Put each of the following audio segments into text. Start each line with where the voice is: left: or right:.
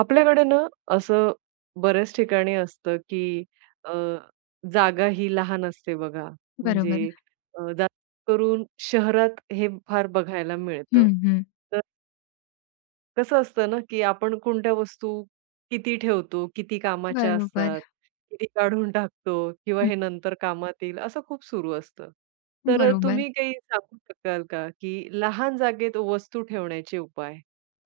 right: आपल्याकडे ना असं बऱ्याच ठिकाणी असतं की अ, जागा ही लहान असते बघा. म्हणजे
left: बरोबर.
right: जास्त करून शहरात हे फार बघायला मिळतं.
left: हं, हं.
right: तर कसं असतं ना की आपण कोणत्या वस्तू किती ठेवतो, किती कामाच्या
left: बरोबर.
right: असतात, किती काढून टाकतो किंवा
left: हं.
right: हे नंतर कामात येईल, असं खूप सुरू असतं. तर
left: बरोबर.
right: तुम्ही काही सांगू शकाल का की लहान जागेत वस्तू ठेवण्याचे उपाय?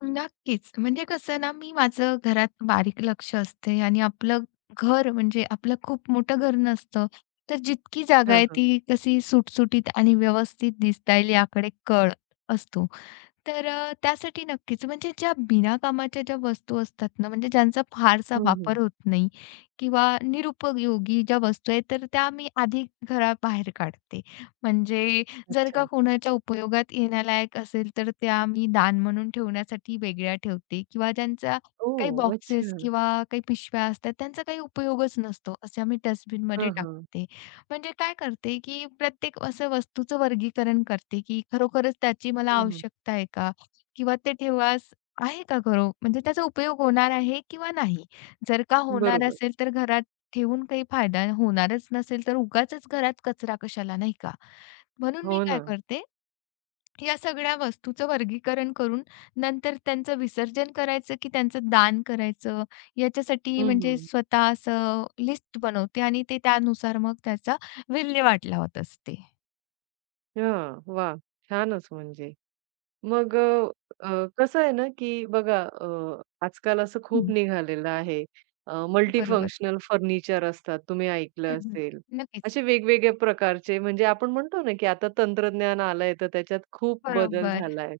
left: नक्कीच. म्हणजे कसं ना, मी माझं घरात बारीक लक्ष असते आणि आपलं घर म्हणजे आपलं खूप मोठं घर नसतं. तर जितकी जागा
right: हां,
left: आहे
right: हां.
left: ती कशी सुटसुटीत आणि व्यवस्थित दिसता येईल याकडे कळ असतो. तर त्यासाठी नक्कीच म्हणजे ज्या बिना कामाच्या ज्या वस्तू असतात ना, म्हणजे ज्यांचा फारसा
right: हं, हं.
left: वापर होत नाही किंवा निरुपयोगी ज्या वस्तू आहेत, तर त्या मी आधी घराबाहेर काढते. म्हणजे जर
right: अच्छा.
left: का कोणाच्या उपयोगात येण्यालायक असेल, तर त्या मी दान म्हणून ठेवण्यासाठी वेगळ्या ठेवते किंवा ज्यांचा काही
right: ओह! अच्छा.
left: बॉक्सेस किंवा काही पिशव्या असतात, त्यांचा काही उपयोगच नसतो, अशा मी
right: हां,
left: डस्टबिनमध्ये
right: हां.
left: टाकते. म्हणजे काय करते, की प्रत्येक असं वस्तूचं वर्गीकरण करते, की खरोखरच त्याची मला
right: हं, हं.
left: आवश्यकता आहे का? किंवा ते ठेवास आहे का खरो म्हणजे त्याचा उपयोग होणार आहे किंवा नाही? जर का होणार
right: बरोबर.
left: असेल, तर घरात ठेवून काही फायदा होणारच नसेल, तर उगाचच घरात कचरा कशाला, नाही का? म्हणून मी
right: हो
left: काय
right: ना.
left: करते, या सगळ्या वस्तूचं वर्गीकरण करून नंतर त्यांचं विसर्जन करायचं की त्यांचं दान करायचं याच्यासाठी
right: हं,
left: म्हणजे
right: हं.
left: स्वतः असं लिस्ट बनवते आणि ते त्यानुसार मग त्याचा विल्हेवाट लावत असते.
right: हां. वाह! छानच म्हणजे. मग अ, अ, कसं आहे ना, की बघा आजकाल असं खूप
left: हं.
right: निघालेलं आहे.
left: बरोबर.
right: मल्टीफंक्शनल फर्निचर असतात, तुम्ही
left: हं,
right: ऐकलं
left: हं.
right: असेल.
left: नक्कीच.
right: असे वेगवेगळ्या प्रकारचे म्हणजे आपण म्हणतो ना, की आता तंत्रज्ञान आलंय, तर त्याच्यात खूप बदल
left: बरोबर.
right: झालाय.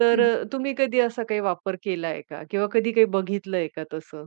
right: तर
left: हं.
right: तुम्ही कधी असा काही वापर केलाय का? किंवा कधी काही बघितलंय का तसं?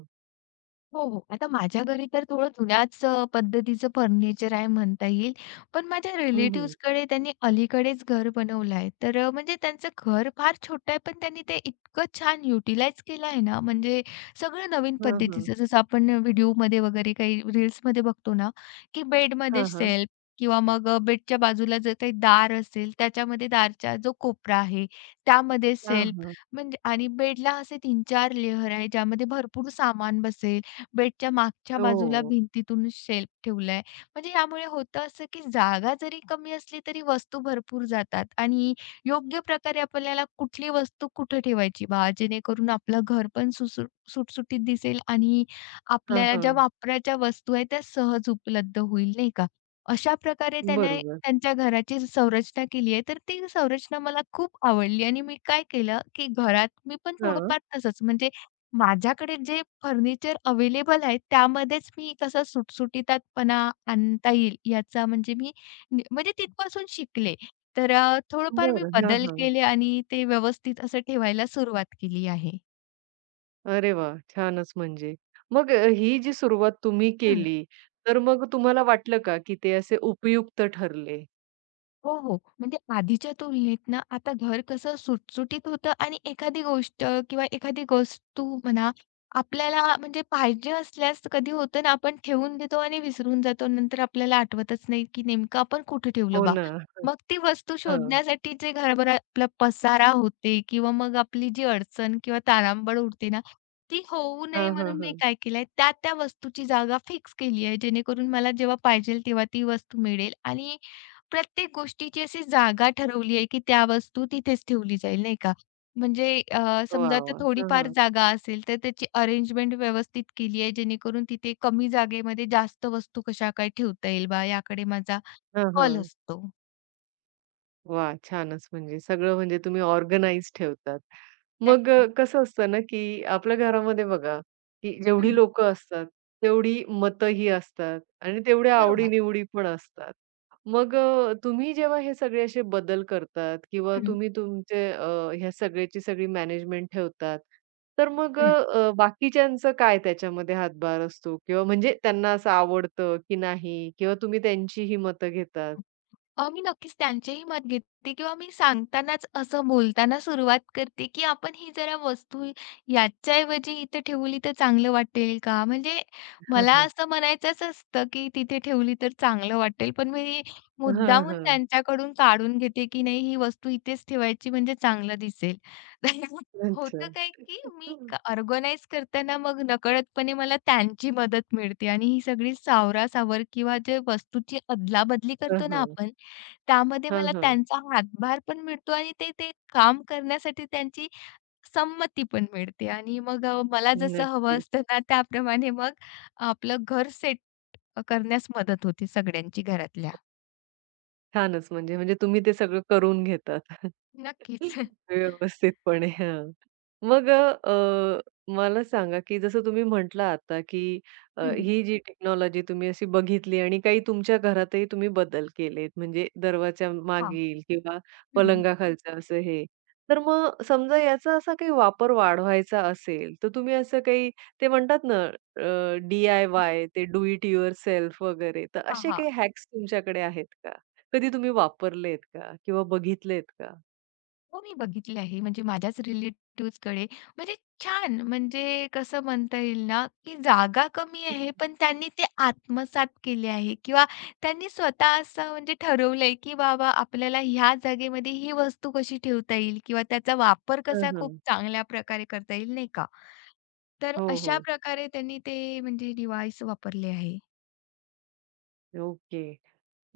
left: हो, हो. आता माझ्या घरी तर थोडं जुन्याच पद्धतीचं फर्निचर आहे म्हणता येईल. पण माझ्या
right: हं, हं.
left: रिलेटिव्हजकडे त्यांनी अलीकडेच घर बनवलं आहे. तर म्हणजे त्यांचं घर फार छोटं आहे, पण त्यांनी ते इतकं छान युटिलाइज केलं आहे ना, म्हणजे सगळं नवीन
right: हां, हां.
left: पद्धतीचं जसं आपण व्हिडिओमध्ये वगैरे काही रील्समध्ये बघतो ना, की बेडमध्ये
right: हां, हां.
left: शेल्फ किंवा मग बेडच्या बाजूला जर काही दार असेल, त्याच्यामध्ये दारचा जो कोपरा आहे, त्यामध्ये
right: हां,
left: शेल्फ
right: हां.
left: म्हणजे आणि बेडला असे 3-4 लेयर आहे, ज्यामध्ये भरपूर सामान बसेल. बेडच्या मागच्या बाजूला
right: हो.
left: भिंतीतून शेल्फ ठेवलाय. म्हणजे यामुळे होतं असं, की जागा जरी कमी असली तरी वस्तू भरपूर जातात आणि योग्य प्रकारे आपल्याला कुठली वस्तू कुठे ठेवायची बा, जेणेकरून आपलं घर पण सुटसुटीत दिसेल आणि
right: हां,
left: आपल्याला
right: हां.
left: ज्या वापराच्या वस्तू आहेत त्या सहज उपलब्ध होईल, नाही का? अशा प्रकारे त्याने
right: बरोबर.
left: त्यांच्या घराची संरचना केली आहे. तर ती संरचना मला खूप आवडली आणि मी काय केलं, की घरात मी पण
right: हां.
left: थोडंफार तसंच म्हणजे माझ्याकडे जे फर्निचर अवेलेबल आहे, त्यामध्येच मी कसं सुटसुटीतपणा आणता येईल याचा म्हणजे मी नि म्हणजे तिथपासून शिकले. तर थोडंफार मी
right: बरं. हां,
left: बदल
right: हां.
left: केले आणि ते व्यवस्थित असं ठेवायला सुरुवात केली आहे.
right: अरे वाह! छानच म्हणजे. मग ही जी सुरुवात तुम्ही केली, तर मग तुम्हाला वाटलं का, की ते असे उपयुक्त ठरले?
left: हो, हो. म्हणजे आधीच्या तुलनेत ना, आता घर कसं सुटसुटीत होतं आणि एखादी गोष्ट किंवा एखादी वस्तू म्हणा, आपल्याला म्हणजे पाहिजे असल्यास कधी होतं ना, आपण ठेवून देतो आणि विसरून जातो. नंतर आपल्याला आठवतच नाही, की नेमकं आपण कुठे ठेवलं
right: हो
left: बा.
right: ना.
left: मग ती वस्तू
right: हां.
left: शोधण्यासाठी जे घरभर आपला पसारा होते किंवा मग आपली जी अडचण किंवा तारांबळ उडते ना, ती होऊ
right: हां,
left: नये
right: हां,
left: म्हणून मी
right: हां.
left: काय केलंय, त्या-त्या वस्तूची जागा फिक्स केली आहे. जेणेकरून मला जेव्हा पाहिजेल तेव्हा ती वस्तू मिळेल आणि प्रत्येक गोष्टीची अशी जागा ठरवली आहे, की त्या वस्तू तिथेच ठेवली जाईल, नाही का? म्हणजे समजा
right: वाह!
left: तर
right: वाह! हां,
left: थोडीफार
right: हां.
left: जागा असेल, तर त्याची अरेंजमेंट व्यवस्थित केली आहे, जेणेकरून तिथे कमी जागेमध्ये जास्त वस्तू कशा काय ठेवता येईल बा, याकडे माझा
right: हां,
left: कल
right: हां.
left: असतो.
right: वा, छानच म्हणजे सगळं म्हणजे तुम्ही ऑर्गनाइज ठेवतात. मग
left: नक्की.
right: कसं असतं ना, की आपल्या घरामध्ये बघा, की जेवढी
left: हं.
right: लोकं असतात, तेवढी मतंही असतात आणि तेवढ्या
left: बरोबर.
right: आवडी-निवडी पण असतात. मग तुम्ही जेव्हा हे सगळे असे बदल करतात किंवा
left: हं,
right: तुम्ही तुमचे ह्या सगळ्याची सगळी मॅनेजमेंट ठेवतात, तर मग
left: हं.
right: बाकीच्यांचं काय त्याच्यामध्ये हातभार असतो? किंवा म्हणजे त्यांना असं आवडतं की नाही? किंवा तुम्ही त्यांचीही मतं घेतात?
left: मी नक्कीच त्यांचेही मत घेते किंवा मी सांगतानाच असं बोलताना सुरुवात करते, की आपण ही जरा वस्तू याच्याऐवजी इथे ठेवली तर चांगलं वाटेल का? म्हणजे
right: हां,
left: मला
right: हां.
left: असं म्हणायचंच असतं, की तिथे ठेवली तर चांगलं वाटेल. पण मी मुद्दामून त्यांच्याकडून काढून घेते, की नाही ही वस्तू इथेच ठेवायची म्हणजे चांगलं दिसेल.
right: अच्छा.
left: होतं काय, की मी ऑर्गनाइज करताना मग नकळतपणे मला त्यांची मदत मिळते आणि ही सगळी सावरासावर किंवा जे वस्तूची अदलाबदली
right: हं,
left: करतो ना
right: हं.
left: आपण, त्यामध्ये
right: हां,
left: मला
right: हां.
left: त्यांचा हातभार पण मिळतो आणि ते ते काम करण्यासाठी त्यांची संमती पण मिळते आणि मग मला जसं हवं
right: नक्की.
left: असतं ना, त्याप्रमाणे मग आपलं घर सेट करण्यास मदत होते सगळ्यांची घरातल्या.
right: छानच म्हणजे, म्हणजे तुम्ही ते सगळं करून घेतात.
left: नक्कीच.
right: व्यवस्थितपणे हां. मग अ, अ, मला सांगा, की जसं तुम्ही म्हटलं आता, की
left: हं.
right: ही जी टेक्नॉलॉजी तुम्ही अशी बघितली आणि काही तुमच्या घरातही तुम्ही बदल केलेत, म्हणजे दरवाजा
left: हां.
right: मागील किंवा
left: हं, हं.
right: पलंगाखालचं असं हे. तर मग समजा याचा असा काही वापर वाढवायचा असेल, तर तुम्ही असं काही ते म्हणतात ना डी-आय-वाय, ते डू इट युअरसेल्फ वगैरे, तर असे
left: हां,
right: काही हॅक्स तुमच्याकडे आहेत कधी तुम्ही वापरलेत का? किंवा बघितलेत का?
left: हो, मी बघितली आहे. म्हणजे माझ्याच रिलेटिव्हजकडे म्हणजे छान म्हणजे कसं म्हणता येईल ना, की जागा कमी आहे, पण त्यांनी ते आत्मसात केले आहे किंवा त्यांनी स्वतः असं म्हणजे ठरवलंय, की बाबा आपल्याला ह्या जागेमध्ये ही वस्तू कशी ठेवता येईल किंवा त्याचा वापर
right: हं,
left: कसा खूप
right: हं.
left: चांगल्या प्रकारे करता येईल, नाही का? तर
right: हो,
left: अशा
right: हो.
left: प्रकारे त्यांनी ते म्हणजे डिव्हाइस वापरले आहे.
right: ओके.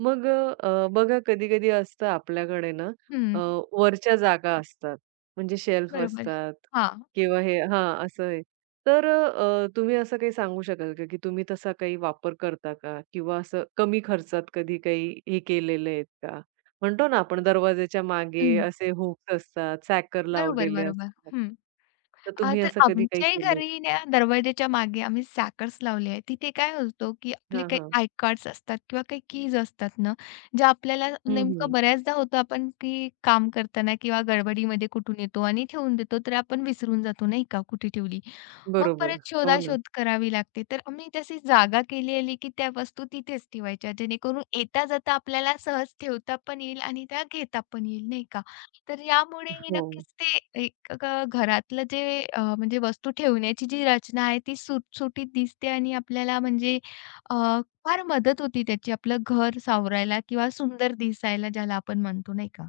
right: मग बघा कधी-कधी असतं आपल्याकडे ना अ,
left: हं,
right: वरच्या जागा असतात. म्हणजे शेल्फ
left: बरोबर.
right: असतात
left: हां.
right: किंवा हे हां, असं आहे. तर तुम्ही असं काही सांगू शकाल का, की तुम्ही तसा काही वापर करता का? किंवा असं कमी खर्चात कधी काही हे केलेले आहेत का? म्हणतो ना आपण दरवाजाच्या मागे
left: हं.
right: असे हुक्स असतात, सॅकर
left: बरोबर,
right: लावलेले
left: बरोबर.
right: असतात.
left: हं.
right: तर तुम्ही
left: तर
right: असं कधी काही
left: आमच्याही
right: केलंय?
left: घरी ना दरवाजाच्या मागे आम्ही सॅकर्स लावले आहे. तिथे काय होतं, की आपले
right: हां,
left: काही
right: हां.
left: आय कार्ड्स असतात किंवा काही कीज असतात ना, ज्या आपल्याला
right: हं,
left: नेमकं
right: हं.
left: बऱ्याचदा होतं आपण की काम करताना किंवा गडबडीमध्ये कुठून येतो आणि ठेवून देतो, तर आपण विसरून जातो नाही का कुठे ठेवली. मग
right: बरोबर.
left: परत
right: हो ना.
left: शोधाशोध करावी लागते. तर आम्ही तशी जागा केलेली की त्या वस्तू तिथेच ठेवायच्या जेणेकरून येता-जाता आपल्याला सहज ठेवता पण येईल आणि त्या घेता पण येईल नाही का. तर यामुळेही
right: हो.
left: नक्कीच ते एक ग घरातलं जे म्हणजे वस्तू ठेवण्याची जी रचना आहे ती सुटसुटीत दिसते आणि आपल्याला म्हणजे अ, फार मदत होती त्याची आपलं घर सावरायला किंवा सुंदर दिसायला ज्याला आपण म्हणतो नाही का?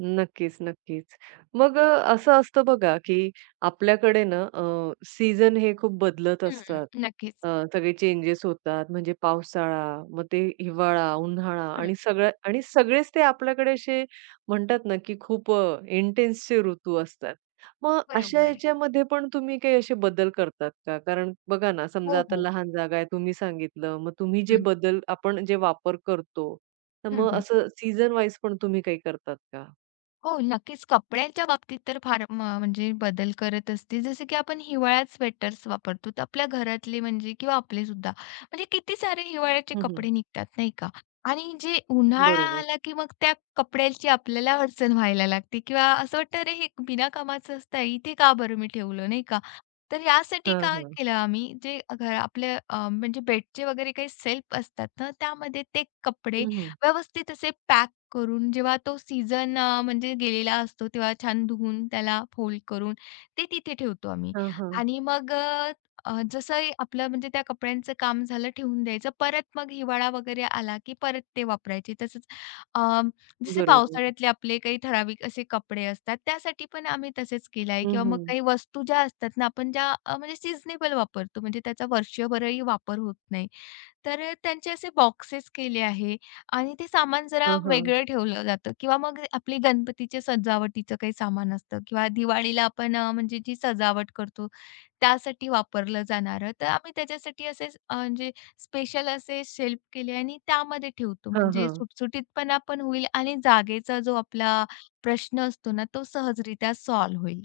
right: नक्कीच, नक्कीच. मग असं असतं बघा, की आपल्याकडे ना सीझन हे खूप बदलत
left: हं,
right: असतात.
left: नक्कीच.
right: सगळे चेंजेस होतात. म्हणजे पावसाळा, मग ते हिवाळा, उन्हाळा
left: हं,
right: आणि सगळं आणि सगळेच ते आपल्याकडे असे म्हणतात ना, की खूप इंटेन्सचे ऋतू असतात. मग अशा
left: बरोबर.
right: याच्यामध्ये पण तुम्ही काही असे बदल करतात का? कारण बघा ना, समजा
left: हो,
right: आता
left: हो.
right: लहान जागा आहे तुम्ही सांगितलं, मग तुम्ही जे
left: हं,
right: बदल आपण जे वापर करतो, तर
left: हं,
right: मग
left: हं.
right: असं सीझन वाईज पण तुम्ही काही करतात का?
left: हो, नक्कीच. कपड्यांच्या बाबतीत तर फार म्हणजे बदल करत असते. जसं की आपण हिवाळ्यात स्वेटर्स वापरतो, तर आपल्या घरातले म्हणजे किंवा आपले सुद्धा म्हणजे किती सारे हिवाळ्याचे
right: हं, हं.
left: कपडे निघतात, नाही का? आणि जे उन्हाळा
right: बरोबर.
left: आला, की मग त्या कपड्यांची आपल्याला अडचण व्हायला लागते किंवा असं वाटतं, "अरे, हे बिना कामाचं असतं. इथे का बरं मी ठेवलं?" नाही का? तर यासाठी
right: हां,
left: काय
right: हां.
left: केलं आम्ही, जे घर आपल्या म्हणजे बेडचे वगैरे काही सेल्फ असतात ना, त्यामध्ये ते कपडे
right: हं, हं.
left: व्यवस्थित असे पॅक करून जेव्हा तो सीझन म्हणजे गेलेला असतो तेव्हा छान धुवून त्याला फोल्ड करून ते तिथे ठेवतो आम्ही.
right: हां, हां.
left: आणि मग अ, अ, जसं आपलं म्हणजे त्या कपड्यांचं काम झालं ठेवून द्यायचं. परत मग हिवाळा वगैरे आला की परत ते वापरायचे. तसंच अ, जसे
right: बरोबर.
left: पावसाळ्यातले आपले काही ठराविक असे कपडे असतात त्यासाठी पण आम्ही तसेच केलं आहे
right: हं,
left: किंवा मग
right: हं.
left: काही वस्तू ज्या असतात ना आपण ज्या म्हणजे सीझनेबल वापरतो म्हणजे त्याचा वर्षभरही वापर होत नाही. तर त्यांचे असे बॉक्सेस केले आहे आणि ते सामान जरा
right: हां, हां.
left: वेगळं ठेवलं जातं किंवा मग आपली गणपतीच्या सजावटीचं काही सामान असतं किंवा दिवाळीला आपण म्हणजे जी सजावट करतो त्यासाठी वापरलं जाणारं. तर आम्ही त्याच्यासाठी असे म्हणजे स्पेशल असे शेल्फ केले आणि त्यामध्ये ठेवतो.
right: हां,
left: म्हणजे
right: हां.
left: सुटसुटीतपणा पण होईल आणि जागेचा जो आपला प्रश्न असतो ना, तो सहजरित्या सॉल्व्ह होईल.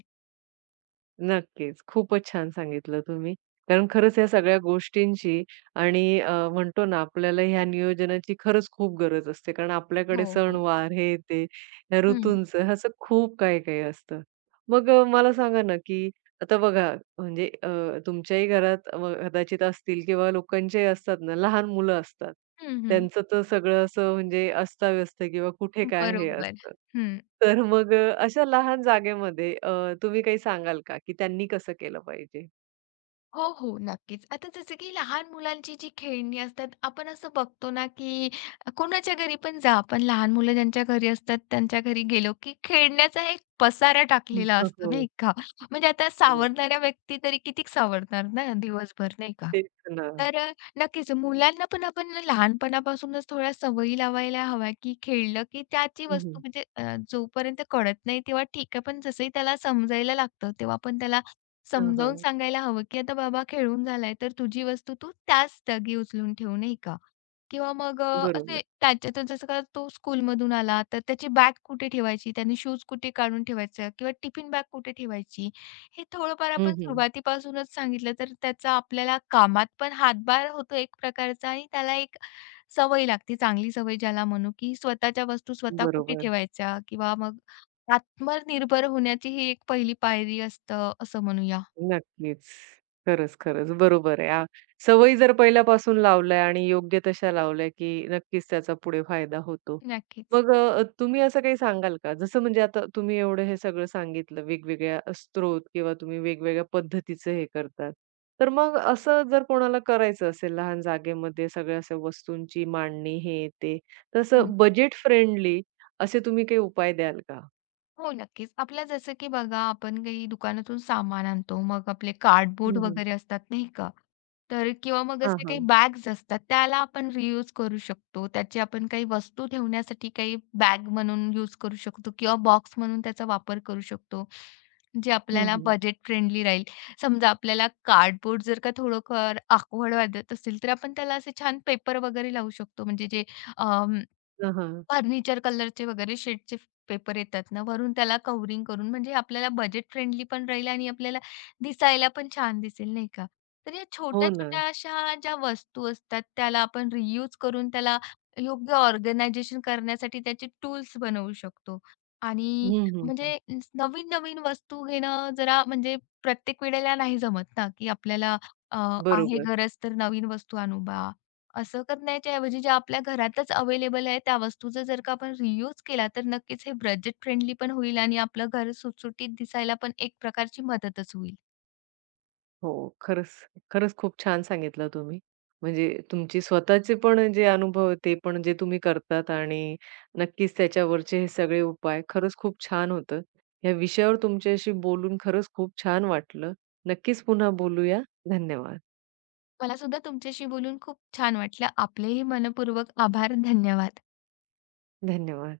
right: नक्कीच. खूपच छान सांगितलं तुम्ही. कारण खरंच या सगळ्या गोष्टींची आणि म्हणतो ना आपल्याला ह्या नियोजनाची खरंच खूप गरज असते. कारण
left: हो,
right: आपल्याकडे
left: हो.
right: सणवार, हे ते, या
left: हं,
right: ऋतूंचं असं खूप काही-काही असतं. मग मला सांगा ना, की आता बघा म्हणजे तुमच्याही घरात कदाचित असतील किंवा लोकांचे असतात ना, लहान मुलं असतात.
left: हं, हं.
right: त्यांचं तर सगळं असं म्हणजे अस्ताव्यस्त किंवा कुठे काय हे
left: बरोबर.
right: असतं.
left: हं.
right: तर मग अशा लहान जागेमध्ये तुम्ही काही सांगाल का, की त्यांनी कसं केलं पाहिजे?
left: हो, हो. नक्कीच. आता जसं की लहान मुलांची जी खेळणी असतात, आपण असं बघतो ना, की कोणाच्या घरी पण जा, आपण लहान मुलं ज्यांच्या घरी असतात, त्यांच्या घरी गेलो, की खेळण्याचा एक पसारा
right: हं,
left: टाकलेला
right: हो,
left: असतो,
right: हो,
left: नाही का? म्हणजे आता
right: हो.
left: सावरणाऱ्या व्यक्ती तरी किती सावरणार ना दिवसभर, नाही का?
right: तेच ना.
left: तर नक्कीच मुलांना पण आपण लहानपणापासूनच थोड्या सवयी लावायला हव्या, की खेळलं की त्याची
right: हं, हं.
left: वस्तू म्हणजे जोपर्यंत कळत नाही तेव्हा ठीक आहे, पण जसंही त्याला समजायला लागतं, तेव्हा आपण त्याला
right: हां,
left: समजावून
right: हां.
left: सांगायला हवं, की आता बाबा खेळून झालाय, तर तुझी वस्तू तू त्याच जागी उचलून ठेव, नाही का? किंवा मग
right: बरोबर.
left: असे त्याच्यातच जसं का तो स्कूलमधून आला, तर त्याची बॅग कुठे ठेवायची, त्याने शूज कुठे काढून ठेवायचं किंवा टिफिन बॅग कुठे ठेवायची, हे थोडंफार
right: हं,
left: आपण
right: हं.
left: सुरुवातीपासूनच सांगितलं, तर त्याचा आपल्याला कामात पण हातभार होतो एक प्रकारचा आणि त्याला एक सवय लागते, चांगली सवय ज्याला म्हणू, की स्वतःच्या वस्तू स्वतः कुठे
right: बरोबर.
left: ठेवायच्या किंवा मग आत्मनिर्भर होण्याची ही एक पहिली पायरी असतं, असं म्हणूया.
right: नक्कीच. खरंच, खरंच. बरोबर आहे. सवयी जर पहिल्यापासून लावल्या आणि योग्य तशा लावल्या, की नक्कीच त्याचा पुढे फायदा होतो.
left: नक्कीच.
right: मग तुम्ही असं काही सांगाल का? जसं म्हणजे आता तुम्ही एवढं हे सगळं सांगितलं, वेगवेगळ्या स्त्रोत किंवा तुम्ही वेगवेगळ्या पद्धतीचं हे करतात. तर मग असं जर कोणाला करायचं असेल लहान जागेमध्ये सगळ्या अशा वस्तूंची मांडणी हे ते,
left: हं.
right: तसं बजेट फ्रेंडली असे तुम्ही काही उपाय द्याल का?
left: हो, नक्कीच. आपल्या जसं की बघा, आपण काही दुकानातून सामान आणतो, मग आपले कार्डबोर्ड
right: हं, हं.
left: वगैरे असतात, नाही का? तर किंवा मग
right: हां,
left: असे
right: हां.
left: काही बॅग्स असतात, त्याला आपण रियूज करू शकतो. त्याची आपण काही वस्तू ठेवण्यासाठी काही बॅग म्हणून यूज करू शकतो किंवा बॉक्स म्हणून त्याचा वापर करू शकतो, जे
right: हं,
left: आपल्याला
right: हं.
left: बजेट फ्रेंडली राहील. समजा आपल्याला कार्डबोर्ड जर का थोडंफार awkward वाटत असेल, तर आपण त्याला असे छान पेपर वगैरे लावू शकतो. म्हणजे जे
right: हां,
left: फर्निचर कलरचे वगैरे शेडचे पेपर येतात ना, वरून त्याला कव्हरिंग करून म्हणजे आपल्याला बजेट फ्रेंडली पण राहील आणि आपल्याला दिसायला पण छान दिसेल, नाही का? तर या
right: हो ना.
left: छोट्या-छोट्या अशा ज्या वस्तू असतात, त्याला आपण रियूज करून त्याला योग्य ऑर्गनायझेशन करण्यासाठी त्याचे टूल्स बनवू शकतो.
right: हं,
left: आणि
right: हं, हं.
left: म्हणजे नवीन-नवीन वस्तू घेणं जरा म्हणजे प्रत्येक वेळेला नाही जमत ना, की आपल्याला अ, आहे
right: बरोबर.
left: गरज तर नवीन वस्तू आणू बा. असं करण्याच्या ऐवजी जे आपल्या घरातच अवेलेबल आहे त्या वस्तूचा जर का आपण रियूज केला तर नक्कीच हे बजेट फ्रेंडली पण होईल आणि आपलं घर सुटसुटीत दिसायला पण एक प्रकारची मदतच होईल.
right: हो, खरंच, खरंच खूप छान सांगितलं तुम्ही. म्हणजे तुमची स्वतःचे पण जे अनुभव आहेत, ते पण जे तुम्ही करतात आणि नक्कीच त्याच्यावरचे हे सगळे उपाय. खरंच खूप छान होतं. या विषयावर तुमच्याशी बोलून खरंच खूप छान वाटलं. नक्कीच पुन्हा बोलूया. धन्यवाद.
left: मला सुद्धा तुमच्याशी बोलून खूप छान वाटलं. आपलेही मनपूर्वक आभार. धन्यवाद.
right: धन्यवाद.